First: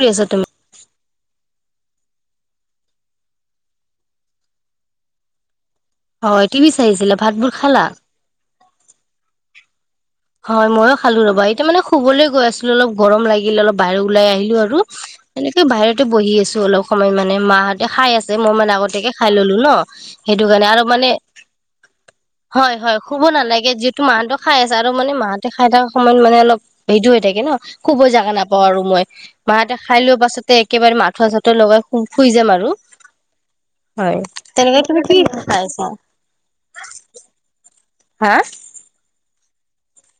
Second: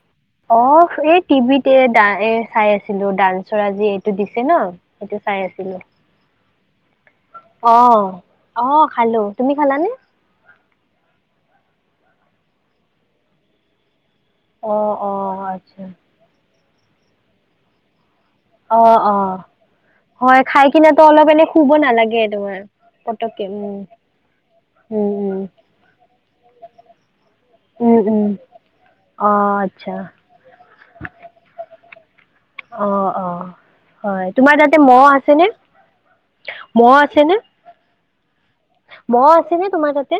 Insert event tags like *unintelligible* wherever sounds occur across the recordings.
কৰি আছা তুমি? অ', *unintelligible* টিভিতে এ চাই আছিলো, ডানসৰ আজি এইটো দিছে ন', সেইটো চাই আছিলো। হয়, টিভি চাই আছিলা, ভাতবোৰ অ খালা? অ', খালো, তুমি খালানে? হয় ময়ো খালো ৰবা এতিয়া মানে শুবলৈ গৈ আছিলোঁ, অলপ গৰম লাগিল অলপ বাহিৰ ওলাই আহিলো অ আৰু, অ তেনেকে আচ্ছা বাহিৰতে বহি আছো অলপ সময় মানে, মাহঁতে খাই আ মই মানে অ আগতিয়াকে অ খাই ললো ন', হয় সেইটো খাই কাৰণে আৰু কিনেতো মানে, অলপ এনে শুব নালাগে তোমাৰ শুব পতককে নালাগে উম যিহেতু মাহঁতেওঁ খাই আছে আৰু উম মানে উম মাহঁতে খাই থকা সময়ত মানে অলপ হেইটো হৈ থাকে *unintelligible* উম খুবই উম জেগা নাপাওঁ আৰু মই, অ মাহঁতে আচ্ছা খাই লোৱা পাছতে একেবাৰে আঠুৱা চাথোৱা লগাই শুই যাম আৰু। অ', অ', হয়, তোমাৰ তাতে তেনেকে তুমি মহ কি আছেনে? খাই আছা? মহ আছেনে? হা? মহ আছেনে তোমাৰ তাতে?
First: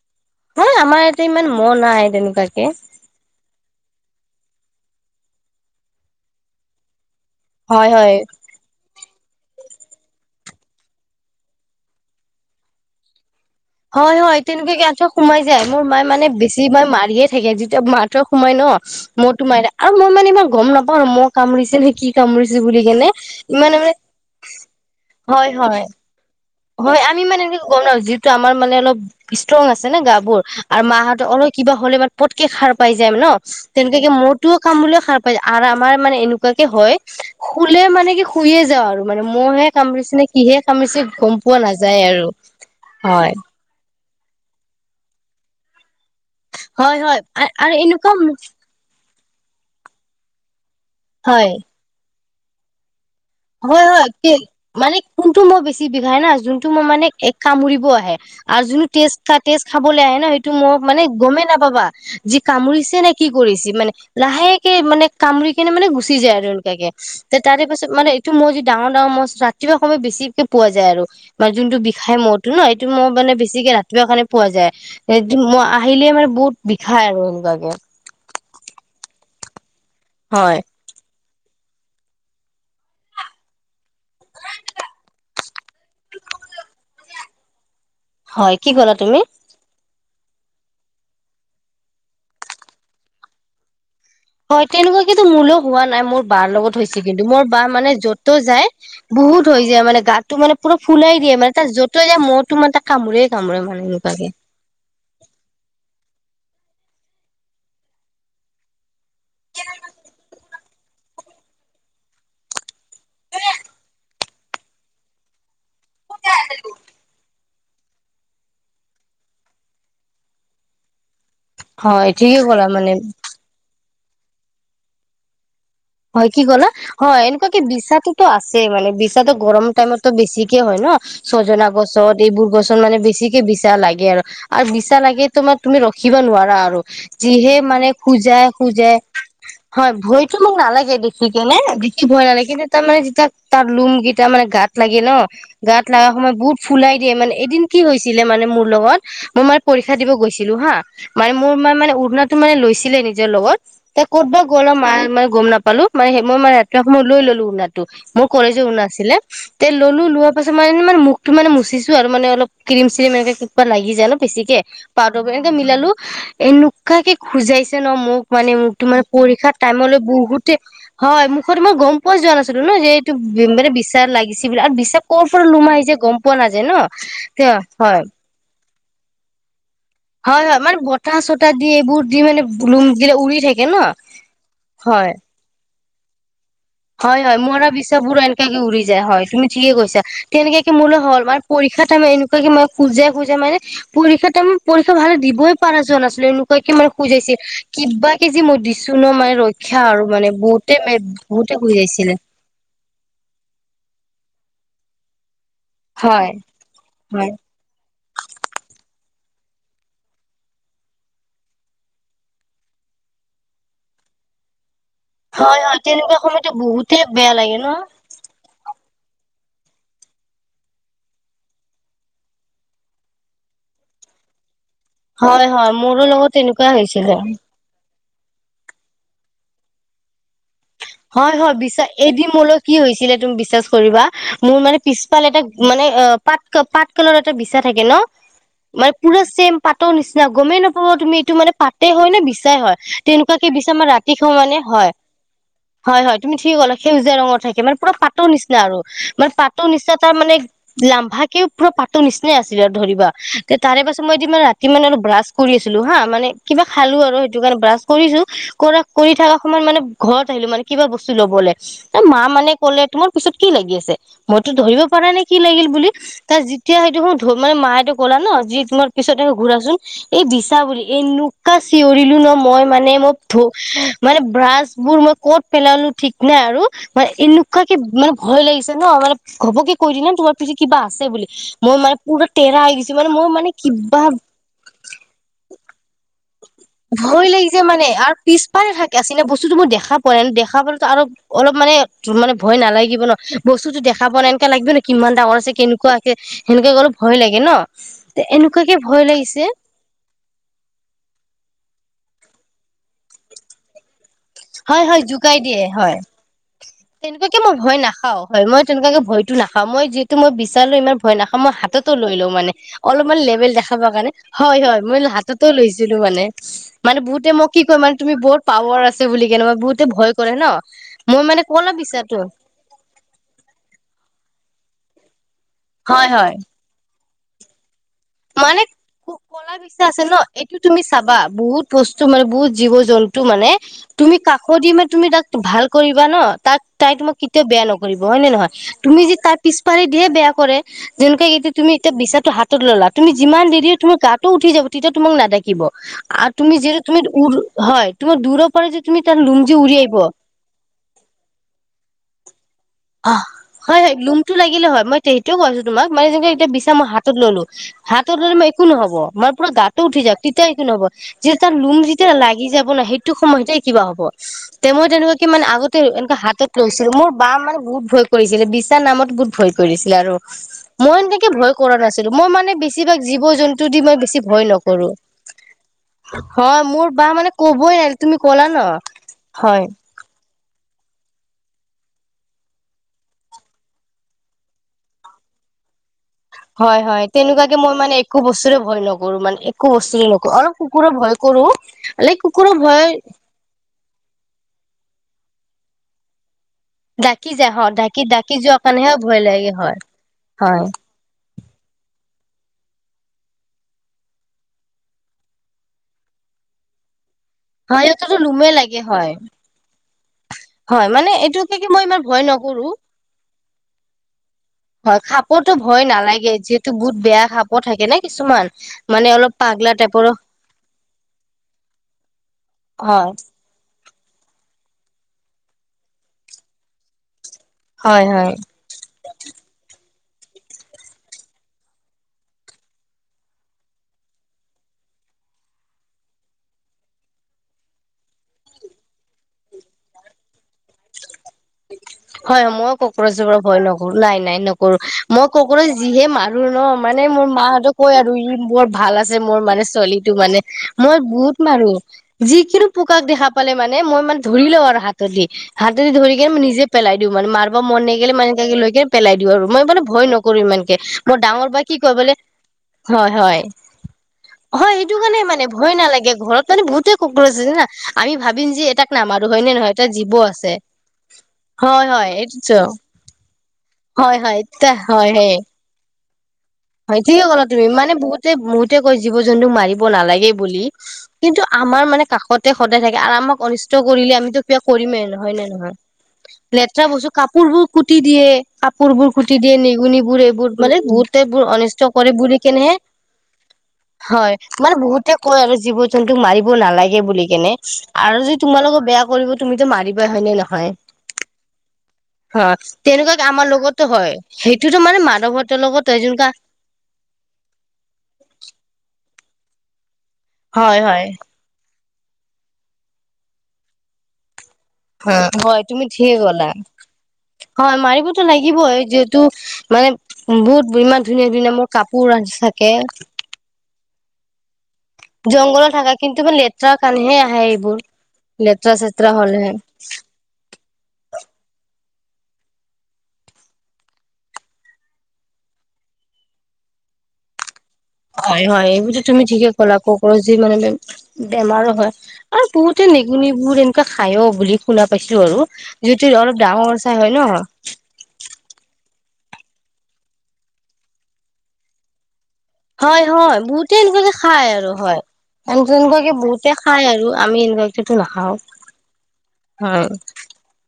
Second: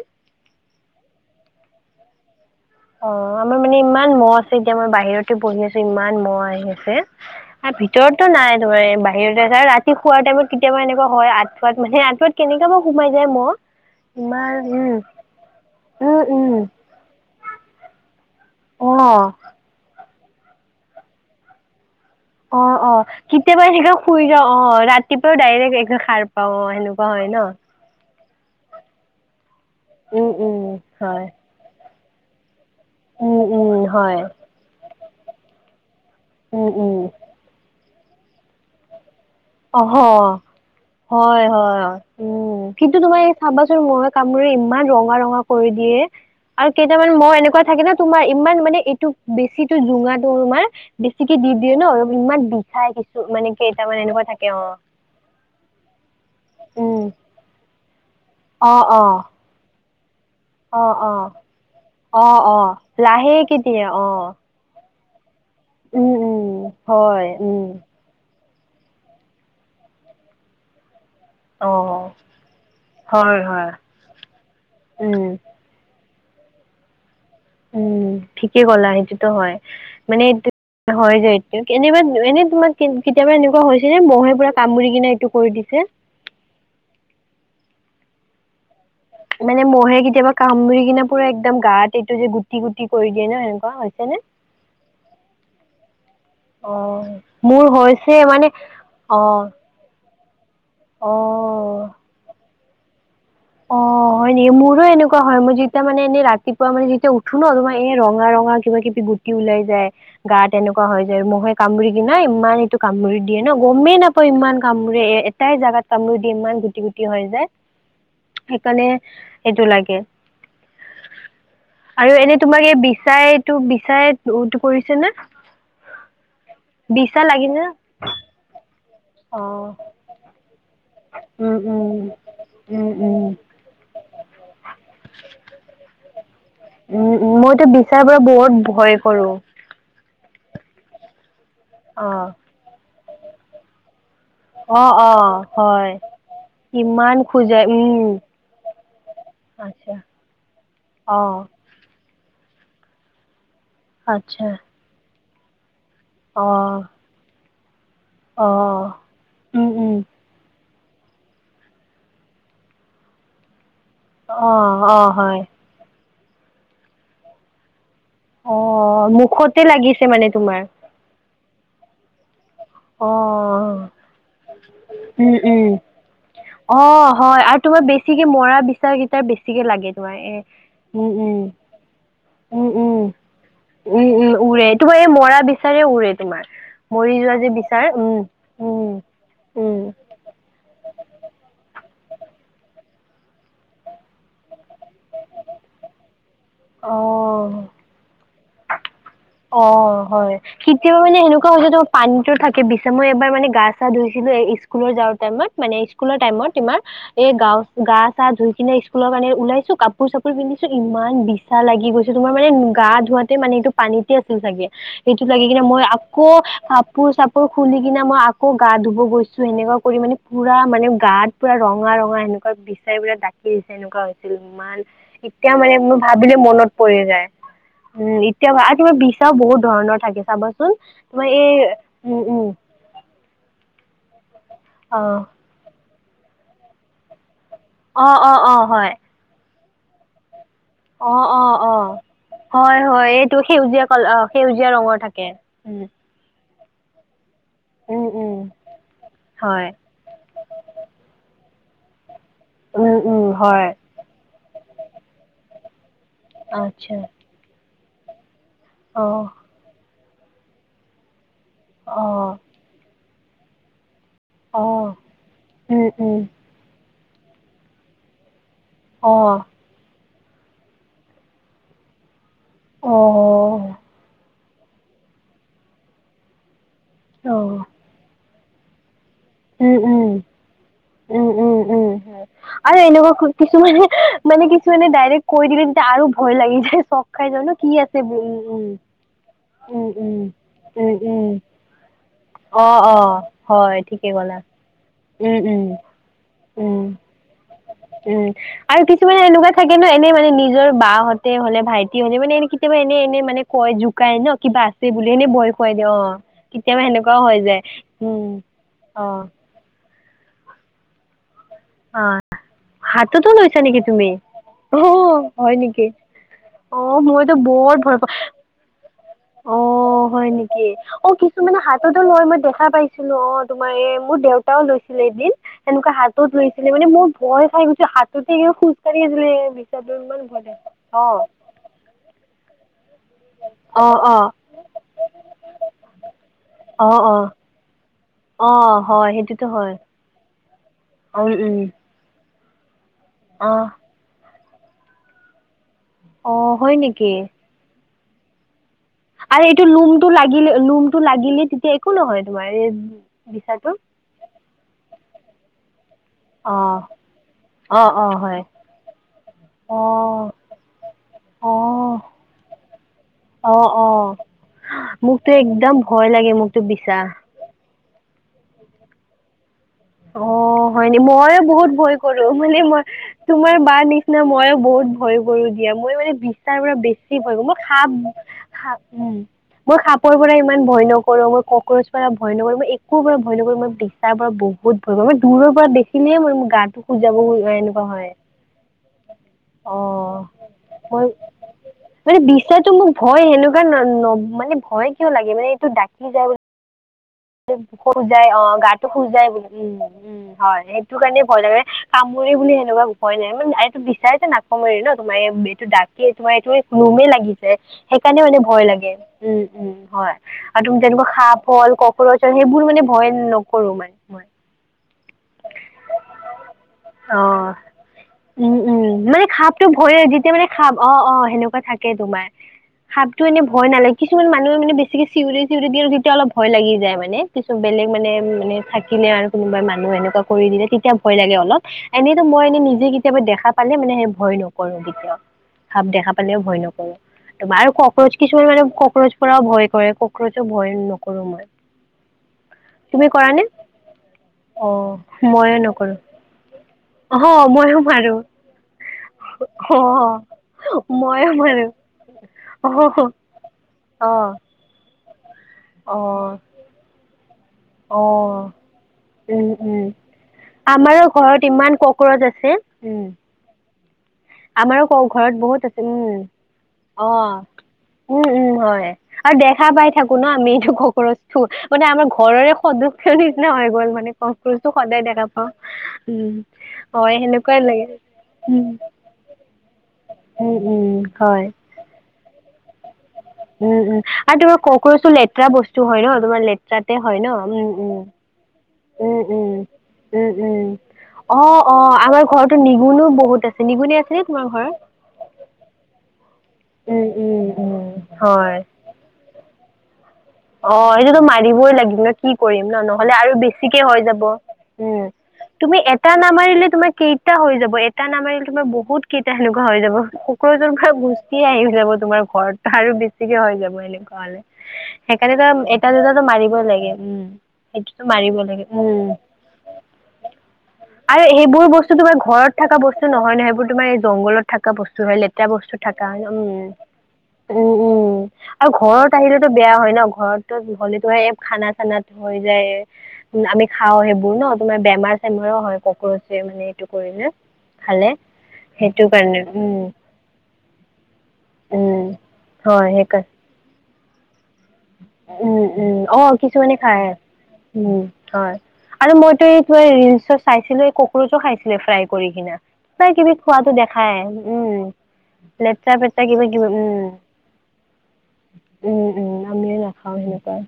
হয়, আমাৰ ইয়াতে ইমান মহ নাই তেনেকুৱা অ', আমাৰ মানে ইমান মহ আছে এতিয়া, মই বাহিৰতে বহি আছো ইমান মহ আহি আছে। হয় হয় ভিতৰতটো নাই তোমাৰ ব সেই ৰাতি শোৱাৰ টাইমত কেতিয়াবা এনেকুৱা হয় আঠুৱাত মানে আঠুৱাত কেনেকা মই সোমাই যায় মহ হয় হয় ইমান তেনেকুৱাক কে আঁঠ সোমাই যায় মোৰ মায়ে উম মানে উম বেছি মই মাৰিয়ে থাকে যেতিয়া মাৰ সোমাই ন উম মই তোমাই আৰু মই মানে এইবাৰ গম নাপাও ন মহ কামুৰিছে নে কি মহ অ অ কামুৰিছে বুলি অ কেনে কেতিয়াবা ইমান মহ এনেকা শুই যাওঁ অ ৰাতিপুৱাও হয় ডাইৰেক্ট হয় একদম সাৰ পাওঁ অ হয় সেনেকুৱা আমি ন। মানে এনেক গম না যি আমাৰ মানে অলপ ষ্ট্ৰং আছে না গা উম বোৰ উম আৰু হয় মাহতৰ অলপ কিবা হ'লে মান পতকে খাৰ পাই যায় ন উম উম তেনেকে হয় মহটোও কামোৰিলে বুল সাৰ পাই যায় আৰাম মানে এনেকুৱাকে উম উম হয় খুলে মানে কি শুইয়ে যাওঁ আৰু আৰু মহে অহ কামৰিছে নে কিহে কামৰিছে গম হয়, পোৱা নাযায় আৰু উম, কিন্তু তোমাৰ হয় এই চাবাচোন মহে কামোৰে ইমান ৰঙা ৰঙা কৰি দিয়ে। আৰু হয় কেইটামান হয় মহ আ- এনেকুৱা আৰু থাকে ন', তোমাৰ ম- ইমান মানে বেছিটো জোঙাটো তোমাৰ, বেছিকে হয় দি দিয়ে ন', আৰু ইমান বিষাই মানে হয় কেইটামান হয় এনেুকোৱা কি থাকে অ মানে কোনটো মহ বেছি বিষাই না, যোনটো মহ উম মানে এক কামুৰিব আহে। অ আৰু *unintelligible* অ টেষ্ট টেষ্ট খাবলৈ আহে ন সেইটো *unintelligible* মহ অ মানে অ গমেই নাপাবা, অ যি অ কামুৰিছে নে কি লাহেকে কৰিছে দিয়ে মানে, অ লাহেকে মানে কামৰি কিনে মানে উম গুচি যায় আৰু উম এনেকাকে, হয় তে উম তাৰে পাছত মানে মই যি ডাঙৰ ডাঙৰ মহ ৰাতিপুৱা সময়ত বেছিকে পোৱা যায় আৰু মান অ যোনটো বিষাই মটো ন এইটো ম মানে হয় হয় বেছিকে ৰাতিপুৱা কাৰণে পোৱা যায় উম মই আহিলে মানে বহুত বিষাই আৰু এ উম ঠিকেই গ'লা সেইটোতো হয় মানে এইটো হয় হয় যে এনেবা এনেই তোমাৰ কেতিয়াবা এনেকুৱা হৈছে নে মহে পুৰা কামুৰি কিনে এইটো কৰি দিছে *inaudible* হয় কি ক'লা তুমি মানে মহে কেতিয়াবা কামুৰি কিনে পুৰা একদম গাত এইটো যে গুটি গুটি কৰি দিয়ে ন সেনেকুৱা হৈছে নে হয় তেনেকুৱা কিন্তু মোলৈও হোৱা নাই মোৰ বাৰ অ লগত হৈছে কিন্তু মোৰ বা মানে হৈছে য'তো মানে যাই অ বহুত হৈ যায় মানে গাতটো মানে পুৰা ফুলাই দিয়ে মানে তাত অ য'তই যা ম মহ তো মানে তাক কামোৰে কামোৰে অ মানে এনেকুৱাকে হয় নেকি মোৰো এনেকুৱা হয় মই যেতিয়া মানে এনেই ৰাতি মানে যেতিয়া উঠো ন তোমাৰ এ ৰঙা ৰঙা কিবা কিবিুটি ওলাই যায় গা তেনেকুৱ হয় যায় মহে কামুৰি কি ন ইমান এইটো কামুৰি দিয়ে ন গমেই নাপাওঁ ইমান কামুৰি এ এটাই জোগাত কামোৰো দি ইমান গুটি গুটি হৈ যায় সেইকাৰণে এইটো লাগে হয় আৰু ঠিকে এনেই ক'লা তোমাক এই মানে বিচাইটো বিচাইটো কৰিছে নে হয় কি ক'লা বিচা হয় এনেকুৱা লাগিছে কি নে? বিচাোতো আছেই মানে বিচাো অ গৰম টাইমতো বেছিকে হয় ন উম ছজনা উম গছত এইবোৰ গছত উম মানে উম বেছিকে বিছা লাগে আৰু বিছা লাগে তোমাৰ তুমি ৰখিবা উম উম যিহে মইতো মানে বিচাৰ পৰা খোজ বহুত খোজ ভয় কৰো হয় ভ মোক নালাগে দেখি কেনে দেখি ভয় নালাগে কিন্তু তাৰ মানে যেতিয়া তাৰ লুম গ এাৰ মানে গত অ অ লাগে অ ন গত হয় লগা সময়ত বহুত ফুলাই দিয়ে কিমান মানে খোজাই এদিন কি উম হৈছিলে মানে মোৰ লগত মোৰ মানে আচ্ছা পৰীক্ষা দিব গৈছিলো হা অ মানে মোৰ মানে মানে উৰূনাত মানে লৈছিলে নিজৰ লগত ত ক'ত বা আচ্ছা গ'ল ম মানে গম নাপালো। মানে সে মই অ মানে ৰাতিপুৱা সময় লৈ ললো উনা টো মোৰ অ কলেজৰ নাছিলে তে উম উম ল'লো লোৱা পাছত মানে মুখটো মানে মুচিছো আৰু মানে অলপ ক্ৰীম‌ চীৰিম এনেকে লাগি যায় ন অ বেছিকে অ পাউদাৰ হয় এনে মিলালো এনেকুৱা যে খোজাইছে ন মোক মানে অ মোক তো মানে পৰীক্ষা মুখতে টাইমলৈ লাগিছে মানে বহুতে তোমাৰ হয় মুখত তোমই গম পোৱা যোৱা নাছিল টো ন যে অ এইটো মান বিশচাৰ লাগিছে বুলি আৰু বিশ কৰ'ৰ উম পৰা উম লোম আহিছে গম পোৱা নাযায় ন। অ হয় আৰু তোমাৰ হয় বেছিকে মৰা বিচাৰ কেইাৰ বেছিকে লাগে। তোমাৰ এ হয় হয় মানে উম বতাহ উম চতাহ দি এইবোৰ দি মানে উম লুম উম দিলে উৰি থাকে ন উম উম উৰে তোমাৰ হয় মৰা বিচাৰে উৰে তোমাৰ। মৰি হয় যোৱা হয় যে মৰা বিচাৰ বিছ উম পুৰা এনেকুৱাকে উৰি উম যায় হয় তুমি ঠিকে উম কৈছা তেনেকুৱাকে মোলৈ হ'ল মানে পৰীক্ষা টাইম এনেকুৱাকে মই ফুল যে হৈ যায় মানে পৰীক্ষা তাৰে পৰীক্ষা ভাল দিবই পাৰা যোৱা নাছিল। মানে খোজাইছিল অ কিবা কেজি অ হয় কেতিয়াও মানে সেনেকু বহুতে সেইটো খোজাইছিলে পানীতো থাকে পিছে মই এবাৰ মানে গা চা ধুইছিলো এই স্কুলৰ যাওঁ টাইমত। মানে স্কুলৰ হয় টাইমত তোমাৰ এই হয় গাওঁ গা চা ধুই কিনে ফুল কাৰণে ওলাইছো কাপোৰ চাপোৰ পিন্ধিছো ইমান বিছা লাগি গৈছেো তোমাৰ মানে গা ধোৱাতে মানে এইটো পানীত আছিল চাগে সেইটো লাগি হয় কিনে হয় মই তেনেকুৱা আকৌ সময়তো বহুতে কাপোৰ বেয়া চাপোৰ লাগে ন খুলি কিনে মই আকৌ গা ধুব গৈছো সেনেকুৱা কৰি মানে পুৰা মানে গাত পুৰা ৰঙা ৰঙা সেনেকুৱা বিচাৰি প ডাক কি এনেকুৱা হৈছিল ইমান হয় এতিয়া হয় মানে মোৰো লগত ভাবিলে মনত তেনেকুৱা পৰি হৈছিলে যায়। উম এতিয়া আৰু কিবা বিছাও বহুত ধৰণৰ থাকে চাব। হয় হয় বিশ্বাস এদিন মলৈ কি হৈছিলে তুমি বিশ্বাস কৰিবা। মোৰ মানে অ', পিছফাল এটা মানে আ পাত পাত কালৰ এ বিছা থাকে ন অ', অ', অ', হয়। মানে পুৰা চেম পাতৰ নিচিনা‌। গমেই নাপাব তুমি অ', এইটো মানে অ', অ', পাতে হয় নে বিচাই হয় এইটো তেনেকুৱাকে বিচা সেউজীয়া আমাৰ কল ৰাতি অ', খা মানে সেউজীয়া হয়। ৰঙৰ থাকে। উম। হয় হয় তুমি ঠিকে কলে সেউজীয়া ৰঙৰ থাকে। মানে পুৰা উম, পাতৰ উম, নিচিনা আৰু মানে পাতৰ হয়, নিচিনা তাৰ মানে লাম্ভা কেও পুৰা পাতৰ নিচিনা। আছিলে আৰু উম, ধৰিবা উম, হয়, তাৰে পাছত মই এ ৰাতি মানে আৰু ব্ৰাছ কৰি আছিলো হা মানে কিবা খালো আচ্ছা। আৰু সেইটো কাৰণে ব্ৰাছ কৰিছো কৰা কৰি অ', থকা সময়ত মানে ঘৰত আহিলো মানে কিবা বস্তু ল'বলৈ ত মা অ', মানে কলে তোমাৰ পিছত কি লাগি আছে। মইতো ধৰিব অ', পাৰা নে কি লাগিল বুলি উম, উম, তাৰ যেতিয়া সেইটো হ মানে মায়টো কলা ন জি পিছত অ', ঘুৰাচোন এই বিছা বুলি এনকা চিঞৰিলো ন ম মই মানে মই ধুই অ', মানে ব্ৰাছ বোৰ মই কত পেলালো ঠিক নাই আৰু। মই এনেকুৱা অ', কি মানে ভয় লাগিছে ন মানে উম, ঘবকে কৈ দিন উম, তোমাৰ পিছ কিবা আছে বুলি উম, উম, মই মানে উম, পুৰা টেৰা আহ আৰু গৈছো মানে এনেকুৱা মই মানে কিছুমানে কিবা মানে কিছুমানে ডাইৰেক্ট কৈ দিলে তেতিয়া আৰু ভয় লাগি যায় চখ ভয় খাই জে কি আছে উম। বস্তুতো মোৰ উম দেখা উম পোৱা নাই ন দেখা পালো উম আৰু উম অলপ মানে মানে ভয় অ অ নালাগিব ন হয় বস্তুতো দেখা ঠিকে পোৱা নাই ক'লা লাগিব ন কিমান উম ডাঙৰ আছে উম কেনেকুৱা আছে সেনেকুৱা উম গ'লো ভয় লাগে ন তে উম এনেকুৱাকে আৰু ভয় কিছুমানে লাগিছে। এনেকুৱা থাকে ন এনে মানে নিজৰ বাহহঁতে হলে ভাইটি হলে মানে কেতিয়াবা এনে এনে মানে কয় যু শুকাই ন কিবা হয় আছে হয় বুলিহেনে জোকাই ভয় দিয়ে খুৱাই দিওঁ হয় অ কেতিয়াবা সেনেকুৱাও হৈ যায় উম। অ ভয়টো নাখা মই যিহু মই বিচাৰো ইমান ভয় নাখা মই হাততো অ লৈ লো মানে অলপমান হাততো লেভেল লৈছা নেকি দেখাবৰ তুমি কাৰণে হয় অ হয় মই হাততো হয় নেকি লৈছিলো মানে। অ মানে বহুতে মইতো মোক কি বৰ কয় মানে ভয় পাওঁ। তুমি বহুত পাৱাৰ আছে বুলি কেনে মই অ বহুতে ভয় হয় কৰে ন নেকি অ মই মানে কিছুমানানে ক'লা হাততো বিচাৰো লয় মই দেখা পাইছিলো অ তোমাৰ এই মোৰ দেউ লৈছিলে এদিন তেনেকুৱা হয় হাতত হয় লৈছিলে মানে মোৰ ভয় খাই হাত মানে কলা বিছা আছে ন ইমান ভয় এইটো লাগে তুমি অ চাবা বহুত বস্তু মানে বহুত জীৱ জন্তু মানে অ অ তুমি কাষ দি মান তুমি তাক ভাল কৰিবা ন তাক অ তাই তোমাক কেতিয়াও বেয়া নকৰিব হয় নে অ নহয় অ তুমি হয় য তাৰ সেইটোতো পিছ হয় পাৰি দিহে বেয়া কৰে যেনেকুৱা উম এতিয়া উম তুমি এতিয়া বিচাটো হাতত ল'লা তুমি যিমান অ দেৰি তম গাটো উঠি যাব তেতিয়া তোমাক নাথাকিব আৰু অ তুমি হয় যিহেতু তুমি নেকি হয় তোমাৰ পৰা যে তুমি তাৰ লুম আৰু যে এইটো উৰি লোম আহিব টো লাগিলে লোম টো লাগিলে তেতিয়া একো নহয় তোমাৰ এই আহ বিচাটো হয় হয় লোমটো লাগিলে মই সেইটোও কৈছো তোমাক মানে যেনেকে এতিয়া অ বিচা মই হাতত ললো অ অ হাতত ললে হয় মই একো নহ'ব মই পুৰা গাতটো অ উঠি যাও তেতিয়া একো নহব যে তাৰ অ লোম যেতিয়া লাগি যাব ন সেইটো সময়তে অ কিবা হব অ তে মই তেনেকুৱাক কি মোকতো মানে একদম আগতে ভয় এনেককা লাগে হাতত মোকতো লৈছিলো বিছা। মোৰ বা মানে বহুত ভয় কৰিছিলে বিচাৰ নামত বহুত ভয় কৰিছিলে আৰু অ হয় ন মই এনেকে মইো বহুত কৰা ভয় নাছিলো কৰো মই মানে মই বেছিভাগ জীৱ তোমাৰ জন্তু দি বাাৰ মই বেছি নিচিনা ভয় মইো বহুত নকৰো ভয় কৰো দিয়া মই মানে বিশ তাৰ হয় পৰা মোৰ বা বেছি মানে ভয় কৰো মই কবই খাপ নালাগে তুমি কলা ন খ উ হয় মই খাপৰ পৰা ইমান ভয় নকৰো কৰো মই কক্ৰচ পৰা ভয় নকৰো, মই একো পৰা ভয় নকৰো, মই বিচাৰ পৰা বহুত ভয় কৰো মই দূৰৰ পৰা খিনিয়ে মই মোৰ গাটো হয় হয় খুজাব তেনেকুৱাকে মই এনেকুৱা মানে হয়। একো বস্তুৰে ভয় নকৰো মানে একো বস্তুৰে অ' নকৰো অলপ কুকুৰৰ ভয় কৰো মান লাইক কুকুৰৰ বিচাটো মোক ভয় সেনেকুৱা ন ন মানে ভয় কিয় লাগে মানে এইটো ডঢাকি যায় ডাকি যায় হ শু ডাকি যাই ডাকি অ যোৱা গাটো কাৰণেহে ভয় শুজাই বুলি লাগে উম হয় উম হয় সেইটো কাৰণে কৰে কামুৰে বুলি সেনেুৱা ভয় নায়, মানে এইটো বিচাইটো নাকামোৰে ন তোমাৰ এইটো ডাকিয় তোমাৰ এইতোৱে লমে লাগিছে হয় সিহঁততো সেইকাৰণেও মানে লোমে ভয় লাগে। হয় উম উম হয় আৰু তুমি হয় যেনেকুৱা মানে এইটোকে কি সাফল মই ইমান কফচল ভয় নকৰো সেইবোৰ মানে ভয় নকৰো মানে মই হয় খাপতো ভয় নালাগে যিহেতু বহুত বেয়া অঁ খাপ থাকে নে কিছুমান মানে অলপ পাগলা হয় টাইপৰো যেতিয়া মানে খাম অ অ সেনেকুৱা থাকে তোমাৰ হয় হাপটো এনে ভয় নালাগে কিছুমান মানুহে মানে বেছিকে চিঞৰি চিঞৰি দিয় তেতিয়া অলপ ভয় লাগি যায় মানে কিছু বেলেগ হয় মানে হয় মানে থাকিলে আৰু কোনোবা মানুহ এনেকুৱা কৰি দিলে তেতিয়া ভয় লাগে অলপ এনেইতো মই এনে নিজে কেতিয়াবা দেখা পালে মানে সেই ভয় নকৰো কেতিয়াও ভাপ দেখা পালেও ভয় নকৰে মায়ে কক্ৰোচ কিছুমান মানে কক্ৰোচ পৰাও ভয় কৰে কক্ৰোচো ভয় নক হয় হয় মই কক্ৰোচো কৰা পৰা নে ভয় নকৰো নাই নাই অ নকৰো। মই ময়ো কক্ৰোচ নকৰো যিহে মাৰো ন। মানে অ মোৰ মাহঁতে ময়ো কয় আৰু মাৰো ই বৰ ভাল আছে মোৰ মানে অ ছোৱালীটো মানে, মই বহুত মাৰো। যিকিনো পোকাক অ', দেখা পালে মানে মই মানে ধৰি লওঁ আৰু, হাত দি হাত দি ধৰি কিনে অ', মই নিজে পেলাই দিও মানে মাৰ বা মন ন গিলে মানে অ', লৈ কেনে পেলাই দিওঁ আৰু উম, মই মানে ভয় নকৰো ইমানকে। মই ডাঙৰ বা কিমান কি কয় বোলে কক্ৰচ আছে। উম। হয় হয়। হয় সেইটো আমাৰো কাৰণে ঘৰত মানে বহুত ভয় আছে নালাগে ঘৰত মানে বহুতে উম কক্ৰচ আছে না আমি অ' উম ভাবিম উম যে হয়। এটাক নামাৰো আৰু হয় নে দেখা নহয় এটা পাই জীৱ থাকো ন আমি আছে এইটো ককৰচটো হয় মানে হয় আমাৰ ঘৰৰে এইটোতো সদস ন হৈ গ'ল মানে হয় হয় তে কক্ৰোজটো সদায় হয় দেখা সেই পাওঁ। উম হয় যি ক'লা সেনেকুৱাই তুমি লাগে, মানে বহুতে উম, বহুতে কৈছা জীৱ জন্তু মাৰিব নালাগে উম, বুলি, উম, কিন্তু হয়। আমাৰ মানে কাষত সদায় থাকে, আমাক অনিষ্ট উম, উম, কৰিলে আৰু আমিতো তোমাৰ কিবা কৰিমেই কক্ৰচটো নহয় হয় নে লেতেৰা নহয়। বস্তু হয় ন, তোমাৰ লেতেৰা লেতেৰাতে বস্তু হয় ন, কাপোৰ পোৰো বোৰ উম, উম। কুটি দিয়ে কাপোৰ বোৰ উম কুটি উম দিয়ে নিগুনিবোৰে, উম এইবোৰ উম মানে বহুত অ অ অনিষ্ট কৰে আমাৰ বুলি ঘৰতো কেনেহে, নিগুনো বহুত আছে নিগুনি আছে নে হয় তোমাৰ ঘৰত মানে বহুতে কয় আৰু জীৱ জন্তু মাৰি নিলাগে উম বুলি উম কিনে উম আৰু যে হয় তোমালোকক বেয়া কৰিব তুমিতো মাৰি হয় নে নহয়, অ এইটোতো মাৰিবই লাগিব ন কি অ' কৰিম ন নহলে তেনেকুৱা আৰু আমাৰ বেছিকে লগতো হৈ হয়। যাব সেইটোতো মানে উম মাধৱতৰ তুমি লগত এটা যোনকা নামাৰিলে তোমাৰ কেইটা হৈ যাব এটা নামাৰিলে তোমাৰ বহুত কেইটা সেনেকুৱা হৈ যাব। সকলো জেগাৰ হয় পৰা হয় গুচিয় আহি যাব তোমাৰ ঘৰত আৰু বেছিকে হৈ যাব এনেকুৱা হলে। সেইকাৰণে ত হয় তুমি এটা ঠিকে দুটাতো ক'লা। মাৰিবই লাগে উম হয় সেইটোতো মাৰিবতো মাৰিব লাগে লাগিবৈ, এই উম যিহেতু মানে বহুত ইমান আৰু ধুনীয়া ধুনীয়া সেইবোৰ মোৰ বস্তু কাপোৰ তোমাৰ ঘৰত থাকে থকা বস্তু নহয় নহয় সেইবোৰ তোমাৰ এই জংগলত থকা বস্তু হয় লেতেৰা জংঘলত বস্তু থাকা থাককা কিন্তু হয় মানে উম লেতেৰা কাৰণেহে আহে উম এইবোৰ উম আৰু লেতেৰা ঘৰত চেতেৰা আহিলোতো হ'লেহে বে বেয়া হয় ন ঘৰ লো খানা চানা হৈ যায় আমি খাও সেইবোৰ ন তোমাৰ বেমাৰ চে মাৰো হয় কক্ৰচে মানে এইটো কৰিলে। খালে হয় হয় এইবুলি সেইটো তুমি কাৰণে ঠিকে উম ক'লা কক্ৰোজে যি মানে বেমাৰো হয়। উম আৰু বহুতে হয় সেইকাৰণে নেগনিবোৰ এনেকে খাই অ বুলি শুনা পাইছো আৰু উম উম যিহটো অ অলপ কিছুমানে ডাঙৰ চাই খায় হয় উম ন। হয়। আৰু মইতো এই ত ৰিলচত চাইছিলো এই কক্ৰোচো খাইছিলে ফ্ৰাইড কৰি কিনা হয় তাই কিবি হয় বহুতে খোৱাাতো এনেকুৱাকে দেখায়। খাই আৰু উম হয় লেতেৰা এনেকুৱাকে পেতৰা কিবা বহুতে কিবা খাই আৰু উম আমি এনেকুৱাকেতো নাখাও উম উম আমি হয় নাখাওঁ সেনেকুৱা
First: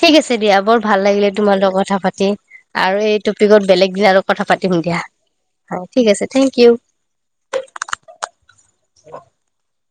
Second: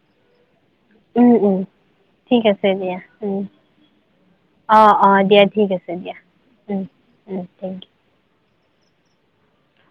ঠিক আছে দিয়া। বৰ ভাল লাগিলে উম উম তোমাল লগৰ কথা পাতি, ঠিক আছে দিয়া আৰু এই উম টপিকত বেলেগ দিনা আৰু কথা পাতিম দিয়া। হয়। ঠিক আছে থেংক ইউ *unintelligible* *unintelligible*